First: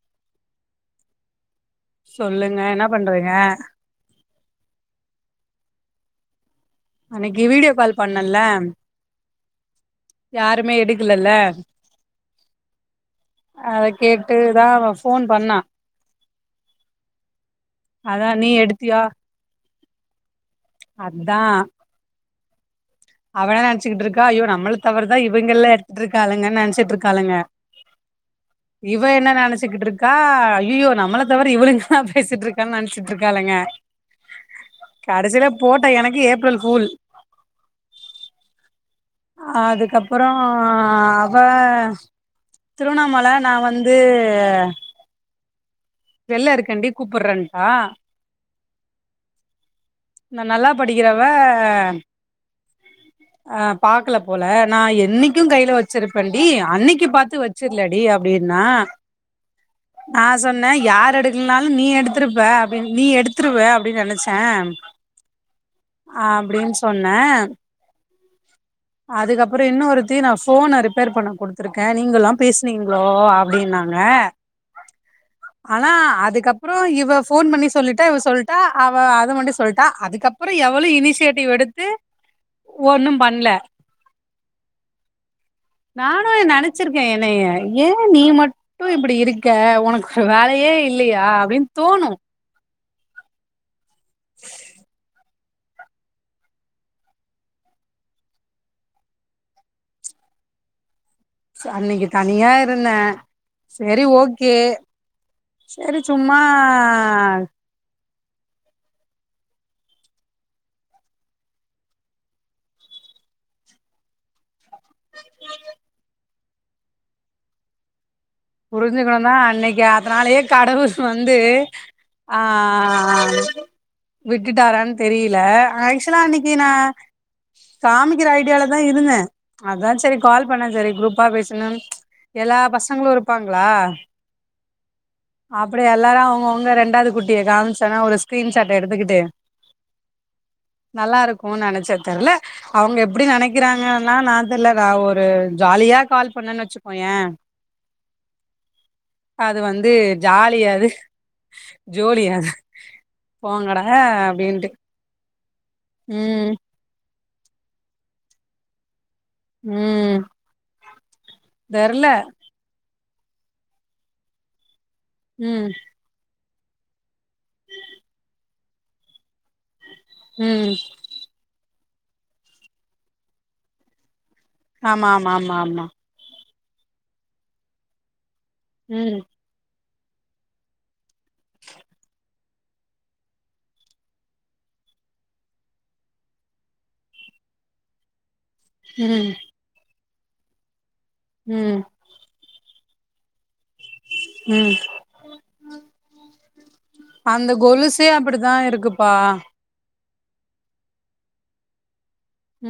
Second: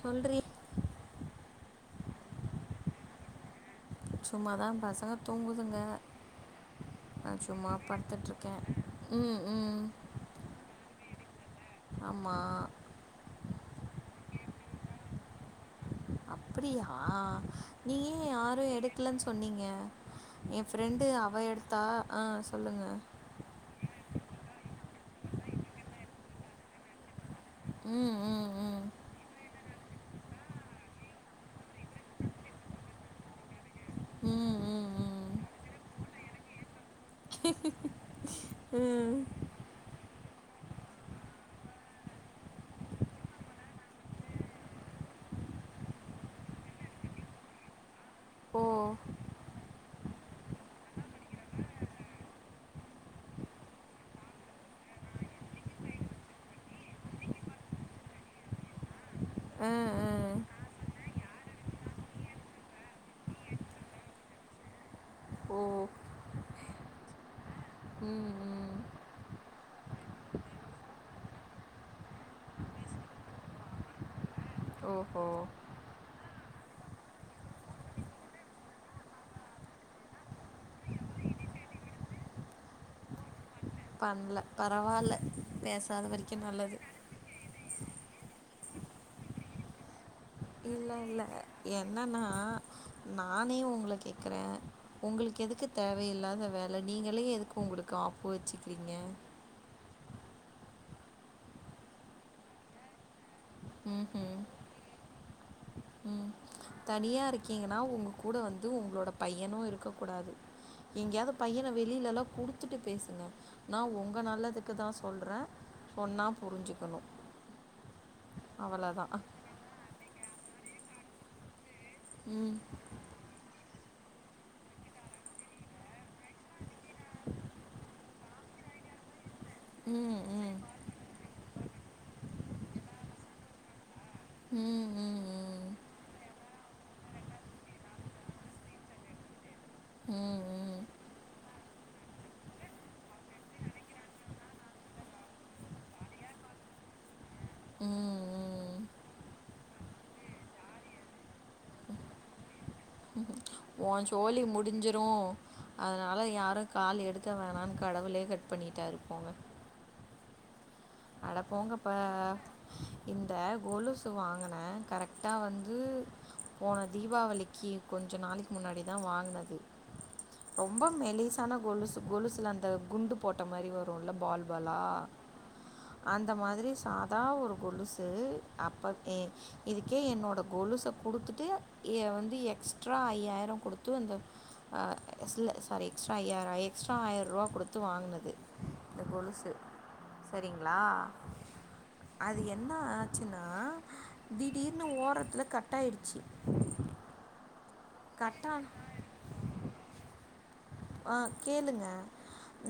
சொல்றி சொல்லுங்க என்ன பண்றிங்க சும்மா தா பசங்க தூங்குதுங்க நா அன்னைக்கு வீடியோ சும்மா கால் பண்ணல பட்த்துட்டுருக்கே ம் ம் யாருமே எடுக்கல இல்ல ஆமா அத கேட்டுதா அவ ஃபோன் பண்ணா அப்டியா நீயே அதா நீ யாரு எடுத்தியா எடுக்கலன்னு சொன்னீங்க எ ஃப்ரெண்டு அவ அதா எடுத்தா ஆ சொல்லுங்க அவளா நனச்சுட்ருக்கா அயோ நம்மள தவிர தா இவங்கல்ல எடுத்துட்டுருக்காளுங்கன்னு நனச்சிட்டுருக்காளுங்க ம் ம் ம் இவ என்ன நனச்சிக்கிட்டு இருக்கா ஐயோ நம்மள தவிர இவளுங்க நா பேசிட்டு இருக்க னு நனச்சிட்டு இருக்காளுங்க ம் ம் ம் கடைசில போட்ட எனக்கு ஏப்ரல் ஃபூல் [unintelligible] ம் அதுக்கப்புறொ அவ திருவண்ணாமல நா வந்து வெள்ள இருக்கண்டி கூப்பறேன்டா ஓ நா நல்லா படிக்கறவ அ பாக்கல போல நா என்னைக்கு கைல வச்சிருப்பேன்ண்டி அன்னைக்கு பாத்து வச் சர்லடி அப்டின்னா ஆ அ நா சொன்னே யாார் எடுக்கலனாலு நீ எடுத்திருப்ப அப்டின் நீ எடுத்துருவ அப்டின் நெனச்சே ஓ அப்டின்னு சொன்னே ம் ம் அதுக்கப்றம் இன்னொருத்த நான் போஃபன ரிப்பேர் பண்ண குடுத்துருக்கேன் நீங்க எல்லாம் பேசனீங்களோ அப்டின்னாங்க ஓஹோ ஆனா அதுக்கப்றம் இவ போன் பண்ணி சொல்லிட்டா இவ சொல்லிட்டா அவ அதது மட்டி சொல்லிட்டா அதுக்கப்புற அப்புற எவளு இனிஷியேட்டிவ் எடுத்து ஒன்னு பண்ல பண்ணல பரவால்ல பேசாத நானு வரைக்கு நல்லது நெனச்சிருக்கே என்னைய ஏ நீ மட்டு இப்டி இருக்க உனக்கு வேலயே இல்லை இல்லை இல்லயா அப்டின்னு தோணு என்னன்னா நானே உங்க கேக்கறே உங்களுக்கு எதுக்கு தேவயில்லாத வேல நீங்களே எதுக்கு உங்களுக்கு ஆப்பு வச்சுக்கறீங்க அன்னிக்கு தனியா இருந்தே சரி ம்ஹும் ஓகே சரி சும்மா ஆனா உங்க கூட வந்து உங்களோட பையனு இருக்க கூடாது எங்கேயாவது பையன வெளிலல்லா குடுத்துட்டு பேசுங்க நா உங்க நல்லது க்கு தா சொல்றே சொன்னா புரிஞ்சுக்கணு புரிஞ்சுக்கணு தா அன்னைக்கு அதனாலயே கடவுர் வந்து ஆ ம் விட்டுட்டாரான்னு தெரில ஆக்சலா அன்னைக்கு நா காமிக்கிற ஐடியால தா இருந்த அதா சரி ம் கால் ம் பண்ணே சரி குரூப்பா பேசணு எல்லா பசங்களு இருப்பாங்ளா ம் ம் ம் அப்படியெ எல்லாரு அவங்கவுங்க ரெண்டாவது குட் டிய காமிசன்னா ஒரு ஸ்கிரீன்ஷாட் எடுத்துக்கிட்டு ம் ம் நல்லாருக்கு நெனச்ச தெர்ல அவங்க எப்டி நெனக்கிறாங்கன்னா நா தெ இல்ல நா ஒரு ஜாலியா கால் பண்ணேன்னு வச்சுக்கோயே ம் ம் அது வந்து ஜாலியாது ஜோலியாது ஓ சோழி முடிஞ்சிரு அதனால ம் யாரு கால் எடுக்க வேணானு கடவுளே கட் பண்ணிட்டாரு போங்க உம் அட போங்கப்பா இந்த கொலுசு வாங்குனே கரெட் ட்டா ம் வந்து போன தீபாவளிக்கு கொஞ்சொ நாளெக்கு முன்னாடி தா வாங்குனது ம் ரொம்ப மெலிசான கொலுசு கொலுசுல அந்த குண்டு போட்ட மாரி வ ருள்ள பால் பாலா ஆமா ஆமா ஆமா அந்த மாதிரி சாதா ஒரு கொலுசு அப்ப ம் இதுக்கே என்னோட கொலுஸ கொடுத்துட்டு வந்து எக்ஸ்ட்ரா ஐயாயிர கொடுத்து அந்த இல்ல சாரி எக்ஸ்ட்ரா ஐயாயிர எக்ஸ்ட்ரா ஆயிர ரூவா கொடுத்து வாங்குனது இந்த ம் கொலுசு சரிங்ளா ம் அது என்ன ஆச்சுன்னா ம் திடீர்னு ஓரத்துல கட் டாய்டுச்சு அந்த கொலுசே அப்படிதா இருக்குப்பா ஆ கேளுங்க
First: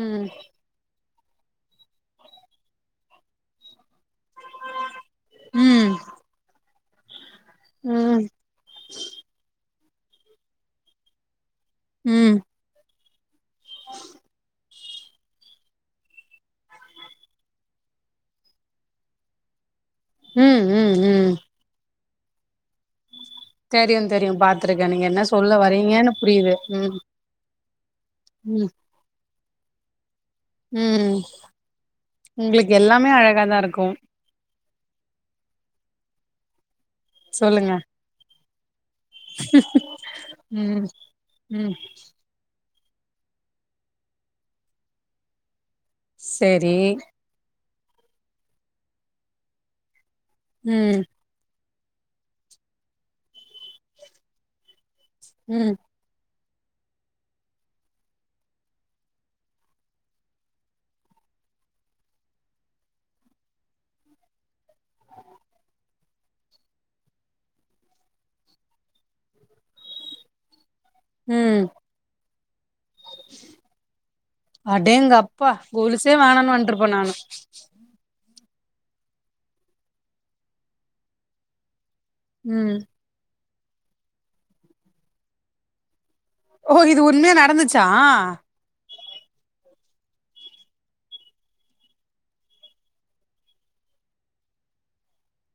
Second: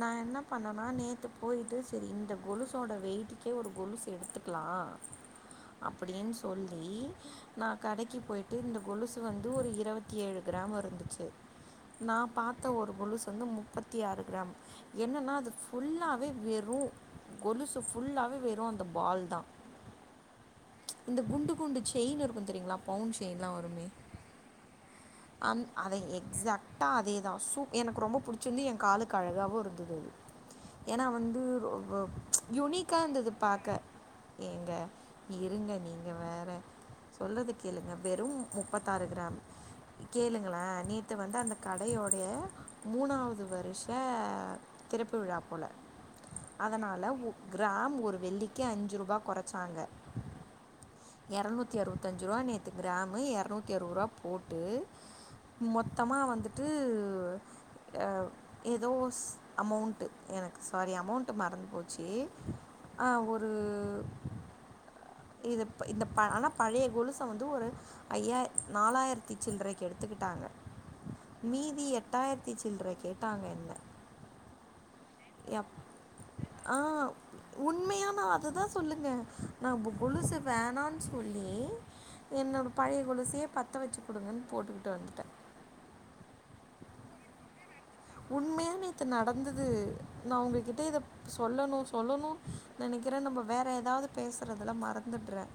நா ம் என்ன பண்ணனா நேத்து போயிட்டு சரி இந்த கொலுசோட வெயிட்டுக்கே ஒரு கொலுசு எடுத்துக்கலா ம் அப்டின்னு சொல்லி நா கடக்கி ம் போயிட் ட்டு இந்த கொலுசு வந்து ஒரு இருபத்தி ஏழு கிராம் இருந்துச்சு நா ம் பாத்த ஒரு கொலுசு வந்து முப்பத்தி ஆறு கிராம் என்னன்னா அது புல்லாவே வெறு கொலுசு ஃபுல்லாவே வெரு அந்த பால் தா உம் ம் ம் இந்த குண்டு குண்டு செயின் இருக்கு தெரியுங்ளா பவுண்ட் செயின்லா தெரியு தெரியு பாத்துருக்கே நீங்க என்ன அ சொல்ல அத வரீங்கன்னு புரியுது எக்ஸ்ஸாட்டா ம் அதேதா எனக்கு ரொம்ப புடிச்சிந்து ம் எ காலுக்கு அழகாவு இருந்தது அது ஏனா ம் வந்து ரொ உங்களுக்கு யுனிக்கா எல்லாமே இருந்தது அழகாதா பாக்க இருக்கு ஏங்க இருங்க நீங்க வேற சொல்றத சொல்லுங்க கேளுங்க வெறு முப்பத்தாறு கிராம் கேளுங்களெ ம் நேத்து வந்து அந்த ம் கடையோட ய மூணாவது வருஷ திறப்பு விழா போல சேரி அதனால கிராம் ஒரு வெள்ளிக்கு அஞ்சு ரூபா கொறச்சாங்க ம் எரநூத்தி அறுபத்தஞ்சு ரூவா நேத்து கிராமு எரநூத்தி அறுவதுருவா போட்டு ம் மொத் த்தமா வந்துட்டு அ ஏதோ அமௌண்ட்டு எனக்கு சாரி அமௌண்ட்டு மறந்து போச்சு ஆ ஒரு இது இப்ப இந்த ஆனா பழைய கொலுச வந்து ஒரு ஐய்யா நாலாயிரத்தி சில்றைக்கு எடுத்துக்கிட்டாங்க ம் மீதி எட்டாயிரத்தி சில்ற கேட்டாங்க என்ன அடேங்கப்பா எப் கொலுசே வேணான் வந்ருப்ப நானு உண்மையா நா அதுதா சொல்லுங்க நம்போ கொலுசு வேணான் சொல்லி என்னோட ம் பழைய கொலுசயே பத்த வச்சு குடுங்கன்னு போட்டுக்கிட்டு வந்துட்ட ஓ இது உண்மையா நடந்துச்சா உண்மையா நேத்து நடந்தது நா உங்கள் கிட்ட இத சொல்லணு சொல்லணு நெனைக்கிற நம்ம வேற எதாவ்து பேசுறதுல மறந்துட்ற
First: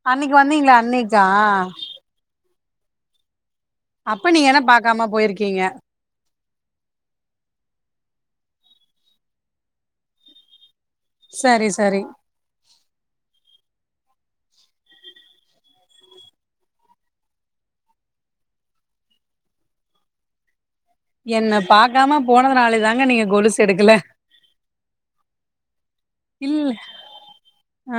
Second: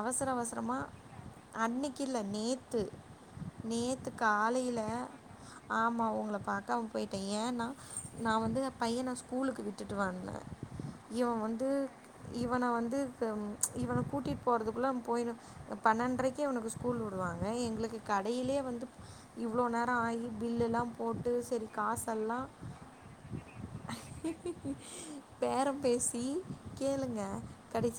அவசர அன்னைக்கு வந்தீங்களா அவசரமா அன்னைக்கா அன்னிக் க்கில நேத்து நேத்து அப்ப நீங்க என்ன காலைய்ல பாக்காம போயிருக்கீங்க ஆமா உங்கள பாக்க போயிட்ட ஏன்னா நா வந்து என் பையன ஸ்கூலுக்கு விட்டுட்டு வந்த இவ சரி வந்து சரி இவன வந்து இவன கூட்டிட் போறதுக்குள்ள போய்ரு பன்னெண்ட்ரைக்கே இவ்னுக்கு ஸ்கூல் விடுவாங்க எங்குளுக்கு கடையிலே வந்து இவ்ளோ நேர ஆகி பில்லுலா போட்டு என்ன சரி பாக்காம காசெல்லா போனதுனாலே தாங்க நீங்க கொலுசு எடுக்கல பேரம் பேசி இல்ல கேளுங்க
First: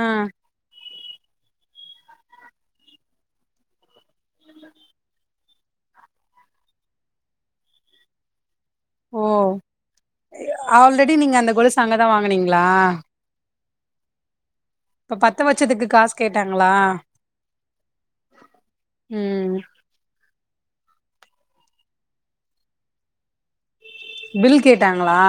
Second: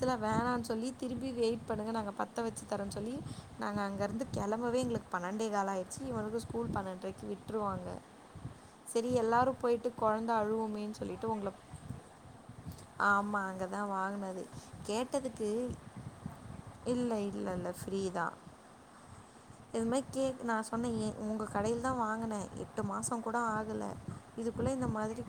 ஆ வேணான் சொல்லி திரும்பி வெயிட் பண்ணுங்க நாங்க பத்த வச்சு தரோன் சொல்லி நாங்க அங்க இருந்து கெளம்பவே எங்ளுக் பன்னெண்டே கால்லாயிச்சு இவனுக்கு ஸ்கூல் பன்னெண்ட்ரைக்கு விட்ருவாங்க [inaudible] செரி எல்லாரு போயிட்டு கொழந்த அழுவமேன் ஆல்ரெடி சொல்லிட்டு நீங்க உங்கள அந்த கொலுசு அங்கதா வாங்குனீங்களா ஆமா அங்க நா வாங்னது இப்ப பத்த கேட்டதுக்கு வச்சதுக்கு காசு கேட்டாங்களா இல்ல இல்ல இல்ல ஃப்ரீ தா ம் வேன்னா கேள் நா சொன்ன ஏ உங்க கடைய்ல தா வாங்குன எட்டு மாசம் கூட ஆகுல பில் இதுக்குள்ள இந்த கேட்டாங்களா மாதிரி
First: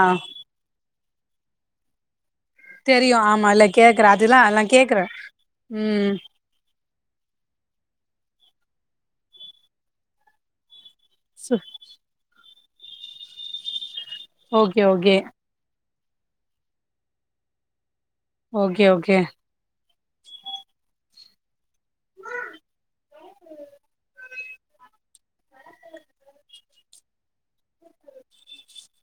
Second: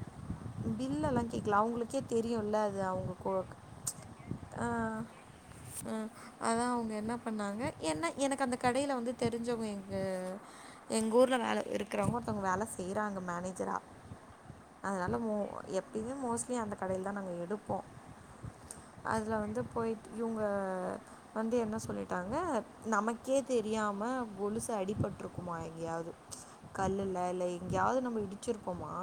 பில்லல்லா கேக்கல அவுங்ளுக்கே தெரியுல தெரியு ஆமா இல்ல கேக்குற அதுல்லா எல்லா கேக்குற ம் அதா அவங்க என்ன பண்ணாங்க என்ன எனக்கு அந்த கடைய்ல வந்து தெரிஞ்சவங்க எங்க எங்க ஊர்ல சு வேல இருக்கிறவங்க ஒருத்தவங்க வேல செய்றாங்க மேனேஜரா ஓகே அதனால ஓகே மோ எப்பயுமே மோஸ்ட்லி அந்த கடைய்ல தா நாங்க எடுப்போ ஓகே ஓகே அதுல வந்து போய்ட் இவுங்க வந்து என்ன சொல்லிட்டாங்க நமக்கே தெரியாம கொலுசு அடிபட்ருக்குமா எங்கேயாவ்து கல்லுல்ல இல்ல எங்கயாவ்து நம்ம இடிச்சிருப்போமா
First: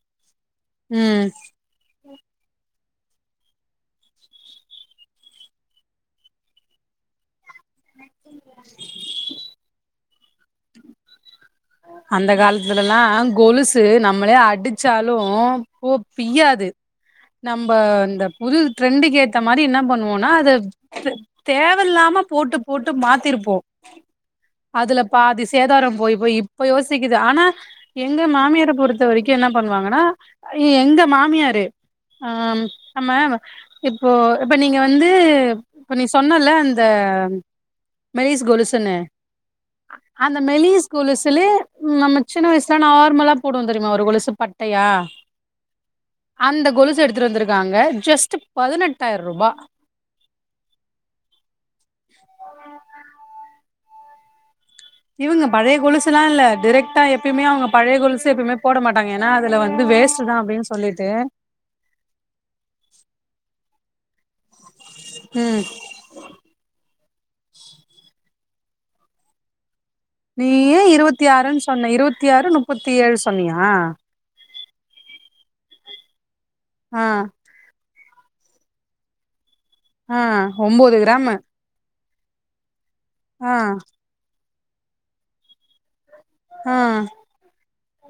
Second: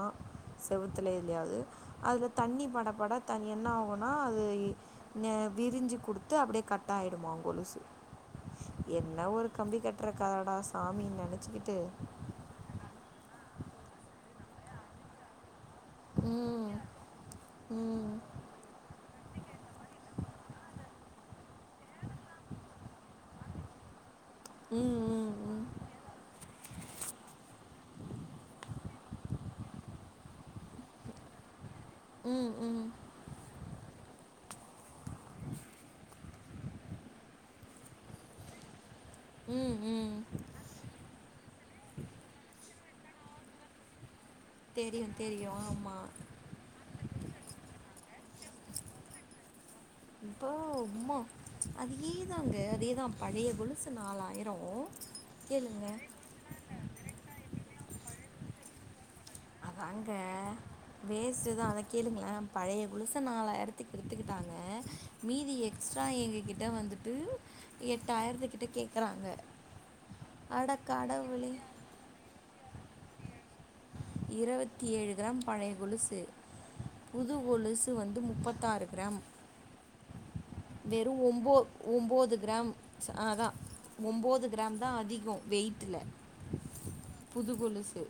செவுத்துல ம் எல்யாவ்து அதில தண்ணி படப்பட தண் என்ன ஆகுனா அது விரிஞ்சு குடுத்து அப்டியே கட் ஆய்டுமா கொலுசு என்ன ஒரு கம்பி கட் ற கதடா சாமி நெனச்சிக்கிட்டு அந்த காலத்துலல்லா கொலுசு நம்மளே அடிச்சாலு போ பிய்யாது ம் நம்போ ம் இந்த புது ட்ரெண்டுக்கு ஏத்த மாரி என்ன பண்ணுவோனா அத தேவல்லாம போட்டு போட்டு மாத்திருப்போ ம் அதுல ம் பாதி ம் சேதாரம் போய் போய் இப்ப யோசிக்குது ஆனா எங்க மாமியார பொறுத்த வரைக்கு என்ன பண்ணுவாங்கன்னா எங்க மாமியாரு ஆம் ம் ம் நம்ம இப்போ இப்ப நீங்க வந்து இப்ப நீ சொன்னல அந்த மெலிஸ் கொலுசுன்னு ம் ம் அந்த மெலிஸ் கொலுஸ் இதுல்யு நம்ம சின்ன வயசுல நார்மலா போடுவோ தெரியுமா ஒரு கொலுசு பட் தெரியோ தெரியோ ஆமா அந்த கொலுசு எடுத்துட்டு வந்திருக்காங்க ஜஸ்ட்டு பதினெட்டாயிருபா இப்போ உம்மா அதே தாங்க அதே தா பழய கொலுசு நாலாயிரோ இவுங்க பழய கொலுசுலா இல்ல டெரக்ட்டா எப்பயுமே அவுங்க பழய கொலுசு எப்பயுமே போட மாட்டாங்க ஏனா அதுல வந்து வேஸ்ட்டு தா அப்டின் சொல்லிட்டு து தா அத கேளுங்களே பழைய கொலுச நாலாயிரத்துக்கு எடுத்துக்கிட்டாங்க மீதி ம் எக்ஸ் ரா எங்க கிட்ட வந்துட்டு எட்டாயிரத்துக்கிட்ட கேக்குறாங்க நீயே இருவத்தி ஆறுன் சொன்ன இருவத்தி ஆறு முப்பத்தி ஏழு சொன்னியா இரவத்தி ஏழு கிராம் பழைய கொலுசு ஆ புது கொலுசு வந்து முப்பத்தாறு கிராம் ஆ ஒம்போது வெறு கிராமு ஒம்போ ஒம்போது கிராம் அதா ஆ ஒம்போது கிராம் தா அதிகோ வெயிட்டுல ஆ புது கொலுசு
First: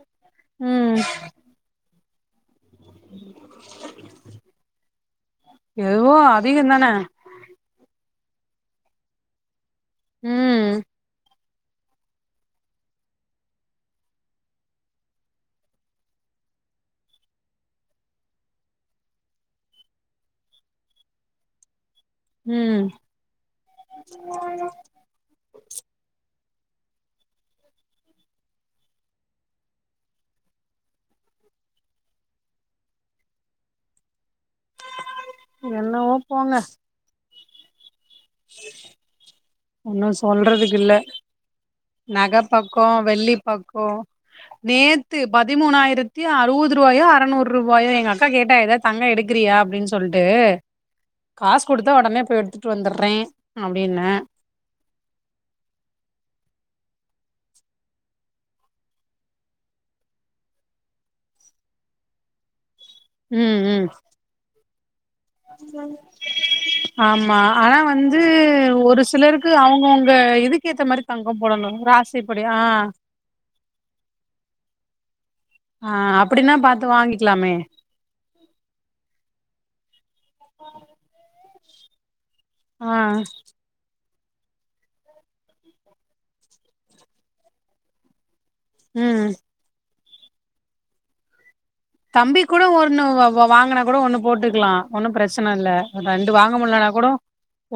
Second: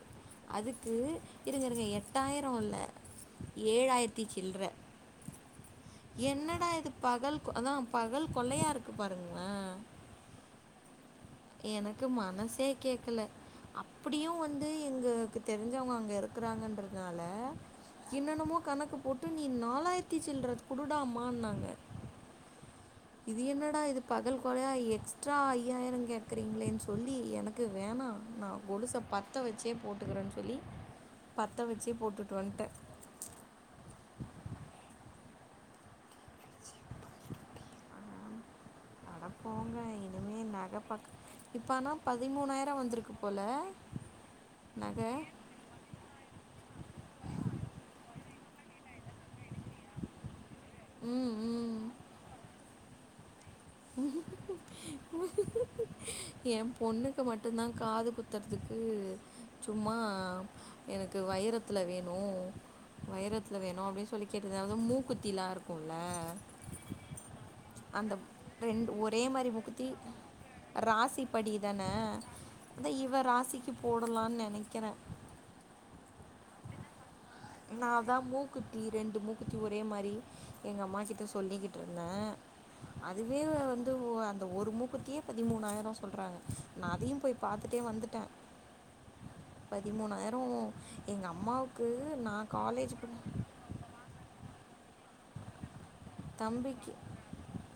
அது ம் இருங்க இருங்க எட்டாயிரோ இல்ல ஏழாயிரத்தி சில்ற எதுவோ என்னடா அதிகந்தான இது பகல் கொ அதா பகல் கொல்லையா இருக்கு பாருங்கள ம் எனக்கு மனசே கேக்கல அப்படியு வந்து எங்களுக்கு தெரிஞ்சவங்க அங்க இருக்கறாங்கன்றதுனால என்னன்னமோ கணக்கு போட்டு நீ நாலாயிரத்தி சில்ற குடுடாமானாங்க ம் இது என்னடா இது பகல் கொலையா எக்ஸ்ட்ரா ஐயாயிர கேக் கிறீங்களேன் சொல்லி எனக்கு வேணா நா கொலுச பத்த வச்சே போட்டுக்கறேன்னு சொல்லி பத்த வெச்சே போட்டுட்டு வந்துட்ட என்னவோ போங்க அட போங்க ஒன்னு இனிமேல் சொல்றதுக்கு நகை இல்ல பக்க இப்போ ஆனால் நக பதிமூணாயிரம் பக்கோ வந்திருக்கு வெள்ளி போல் பக்கோ நகை நேத்து பத் திமூனாயரத்தி அறுவது ரூவாயோ அறநூறு ரூபாயோ எங்க அக்கா கேட்டா எதா தங்க எடுக் கிறியா அப்படின் சொல்ட்டு ம் காஸ் ம் குடுத்தா ஒடனே போய் எடுத்துட்டு வந்துருறே அப்டின்னே யே பொண்ணுக்கு மட்டுந்தா காது குத்தறத்துக்கு சும்மா எனக்கு வைரத்துல வேணு வைரத்துல ம் வேணு ம் அப்டின் சொல்லி கேட்டுது அதா மூக்குத் தில்லா இருக்கும்ல ஆமா ஆனா அந்த வந்து ரெண்டு ஒரு ஒரே மாரி சிலருக்கு மூக்குத்தி அவங்கவுங்க இதுக்கு ஏத்த மாரி ராசி தங்கோ படி போடணு தான ராசிப்படி ஆ அது எ இவ ராசிக்கு போடலான் நினைக்கிற ஆ அப்டின்னா பாத்து வாங்கிக்கலாமே நா அதா மூக்குத்தி ரெண்டு மூக்குத்தி ஒரே மாரி எங்க அம்மாக்கிட்ட சொல்லிக்கிட்டு இருந்தே ஆ அதுவே வந்து அந்த ஒரு முக்கு தியே பதிமூணாயிரோ சொல்றாங்க நா அதையு போய் பாத்துட்டே வந்துட்ட ம் திமூணாயிரோ எங்க அம்மாவுக்கு தம்பிக் நான் கூட காலேஜ் ஒண்ணு போன வாங்குணா கூட ஒண்ணு போட்டுக்கலா ஒன்னு பிரச்சன இல்ல ரெண்டு வாங்க முடிலனா தம்பிக்கு கூடோ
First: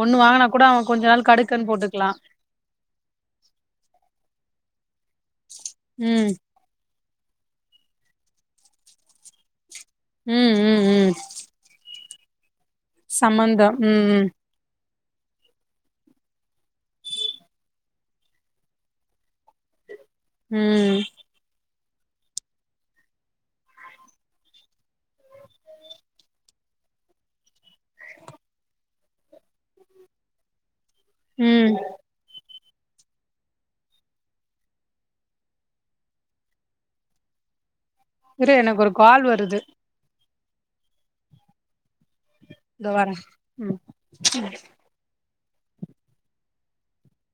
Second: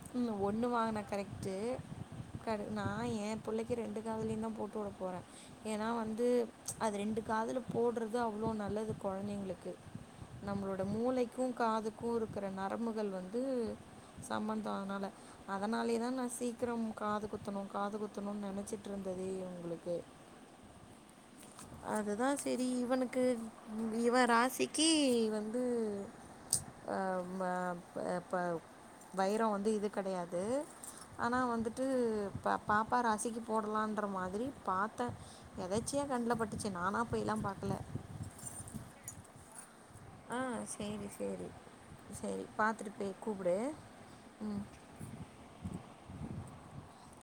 ஒண்ணு ம் வாங்குனா கூட அவ கொஞ்ச நாள் கடுக்கண் போட்டுக்கலா கண் நா ஏ பிள்ளைக்கு ரெண்டு காதுலையு தா போட்டு விட போற ஏனா வந்து ம் அது ரெண்டு காதுல போடுறது அவ்ளோ நல்லது கொழந்தைங்களுக்கு ம் நம்மளோட ம் இந்த ம் மூளைக்கு காதுக்கு இருக்குற நரம்புகள் வந்து சம்மந்தம் ம் சம்மந்த அதனால அதனாலயே தான் நா சீக்கிரம் காது குத்தணும் காது குத்தணும்னு நெனச்சிட்டு இருந்ததே இவங்களுக்கு ம் அது தான் சேரி இவனுக்கு இவன் ராசிக்கி வந்து ஆ மா ப ப்பா வைரம் வந்து இது கெடையாது ஆனா ம் வந்துட்டு பா பாப்பா ராசிக்கு போடலான்ற மாரி பாத்தே எதச்சியா கண்ல பட்டுச்சு நானா போய்லாம் பாக்கல இரு எனக்கு ஒரு கால் வருது ஆ சேரி சேரி சேரி பாத்துட்டு இதோ வரே போய் கூப்புடு ம் ம்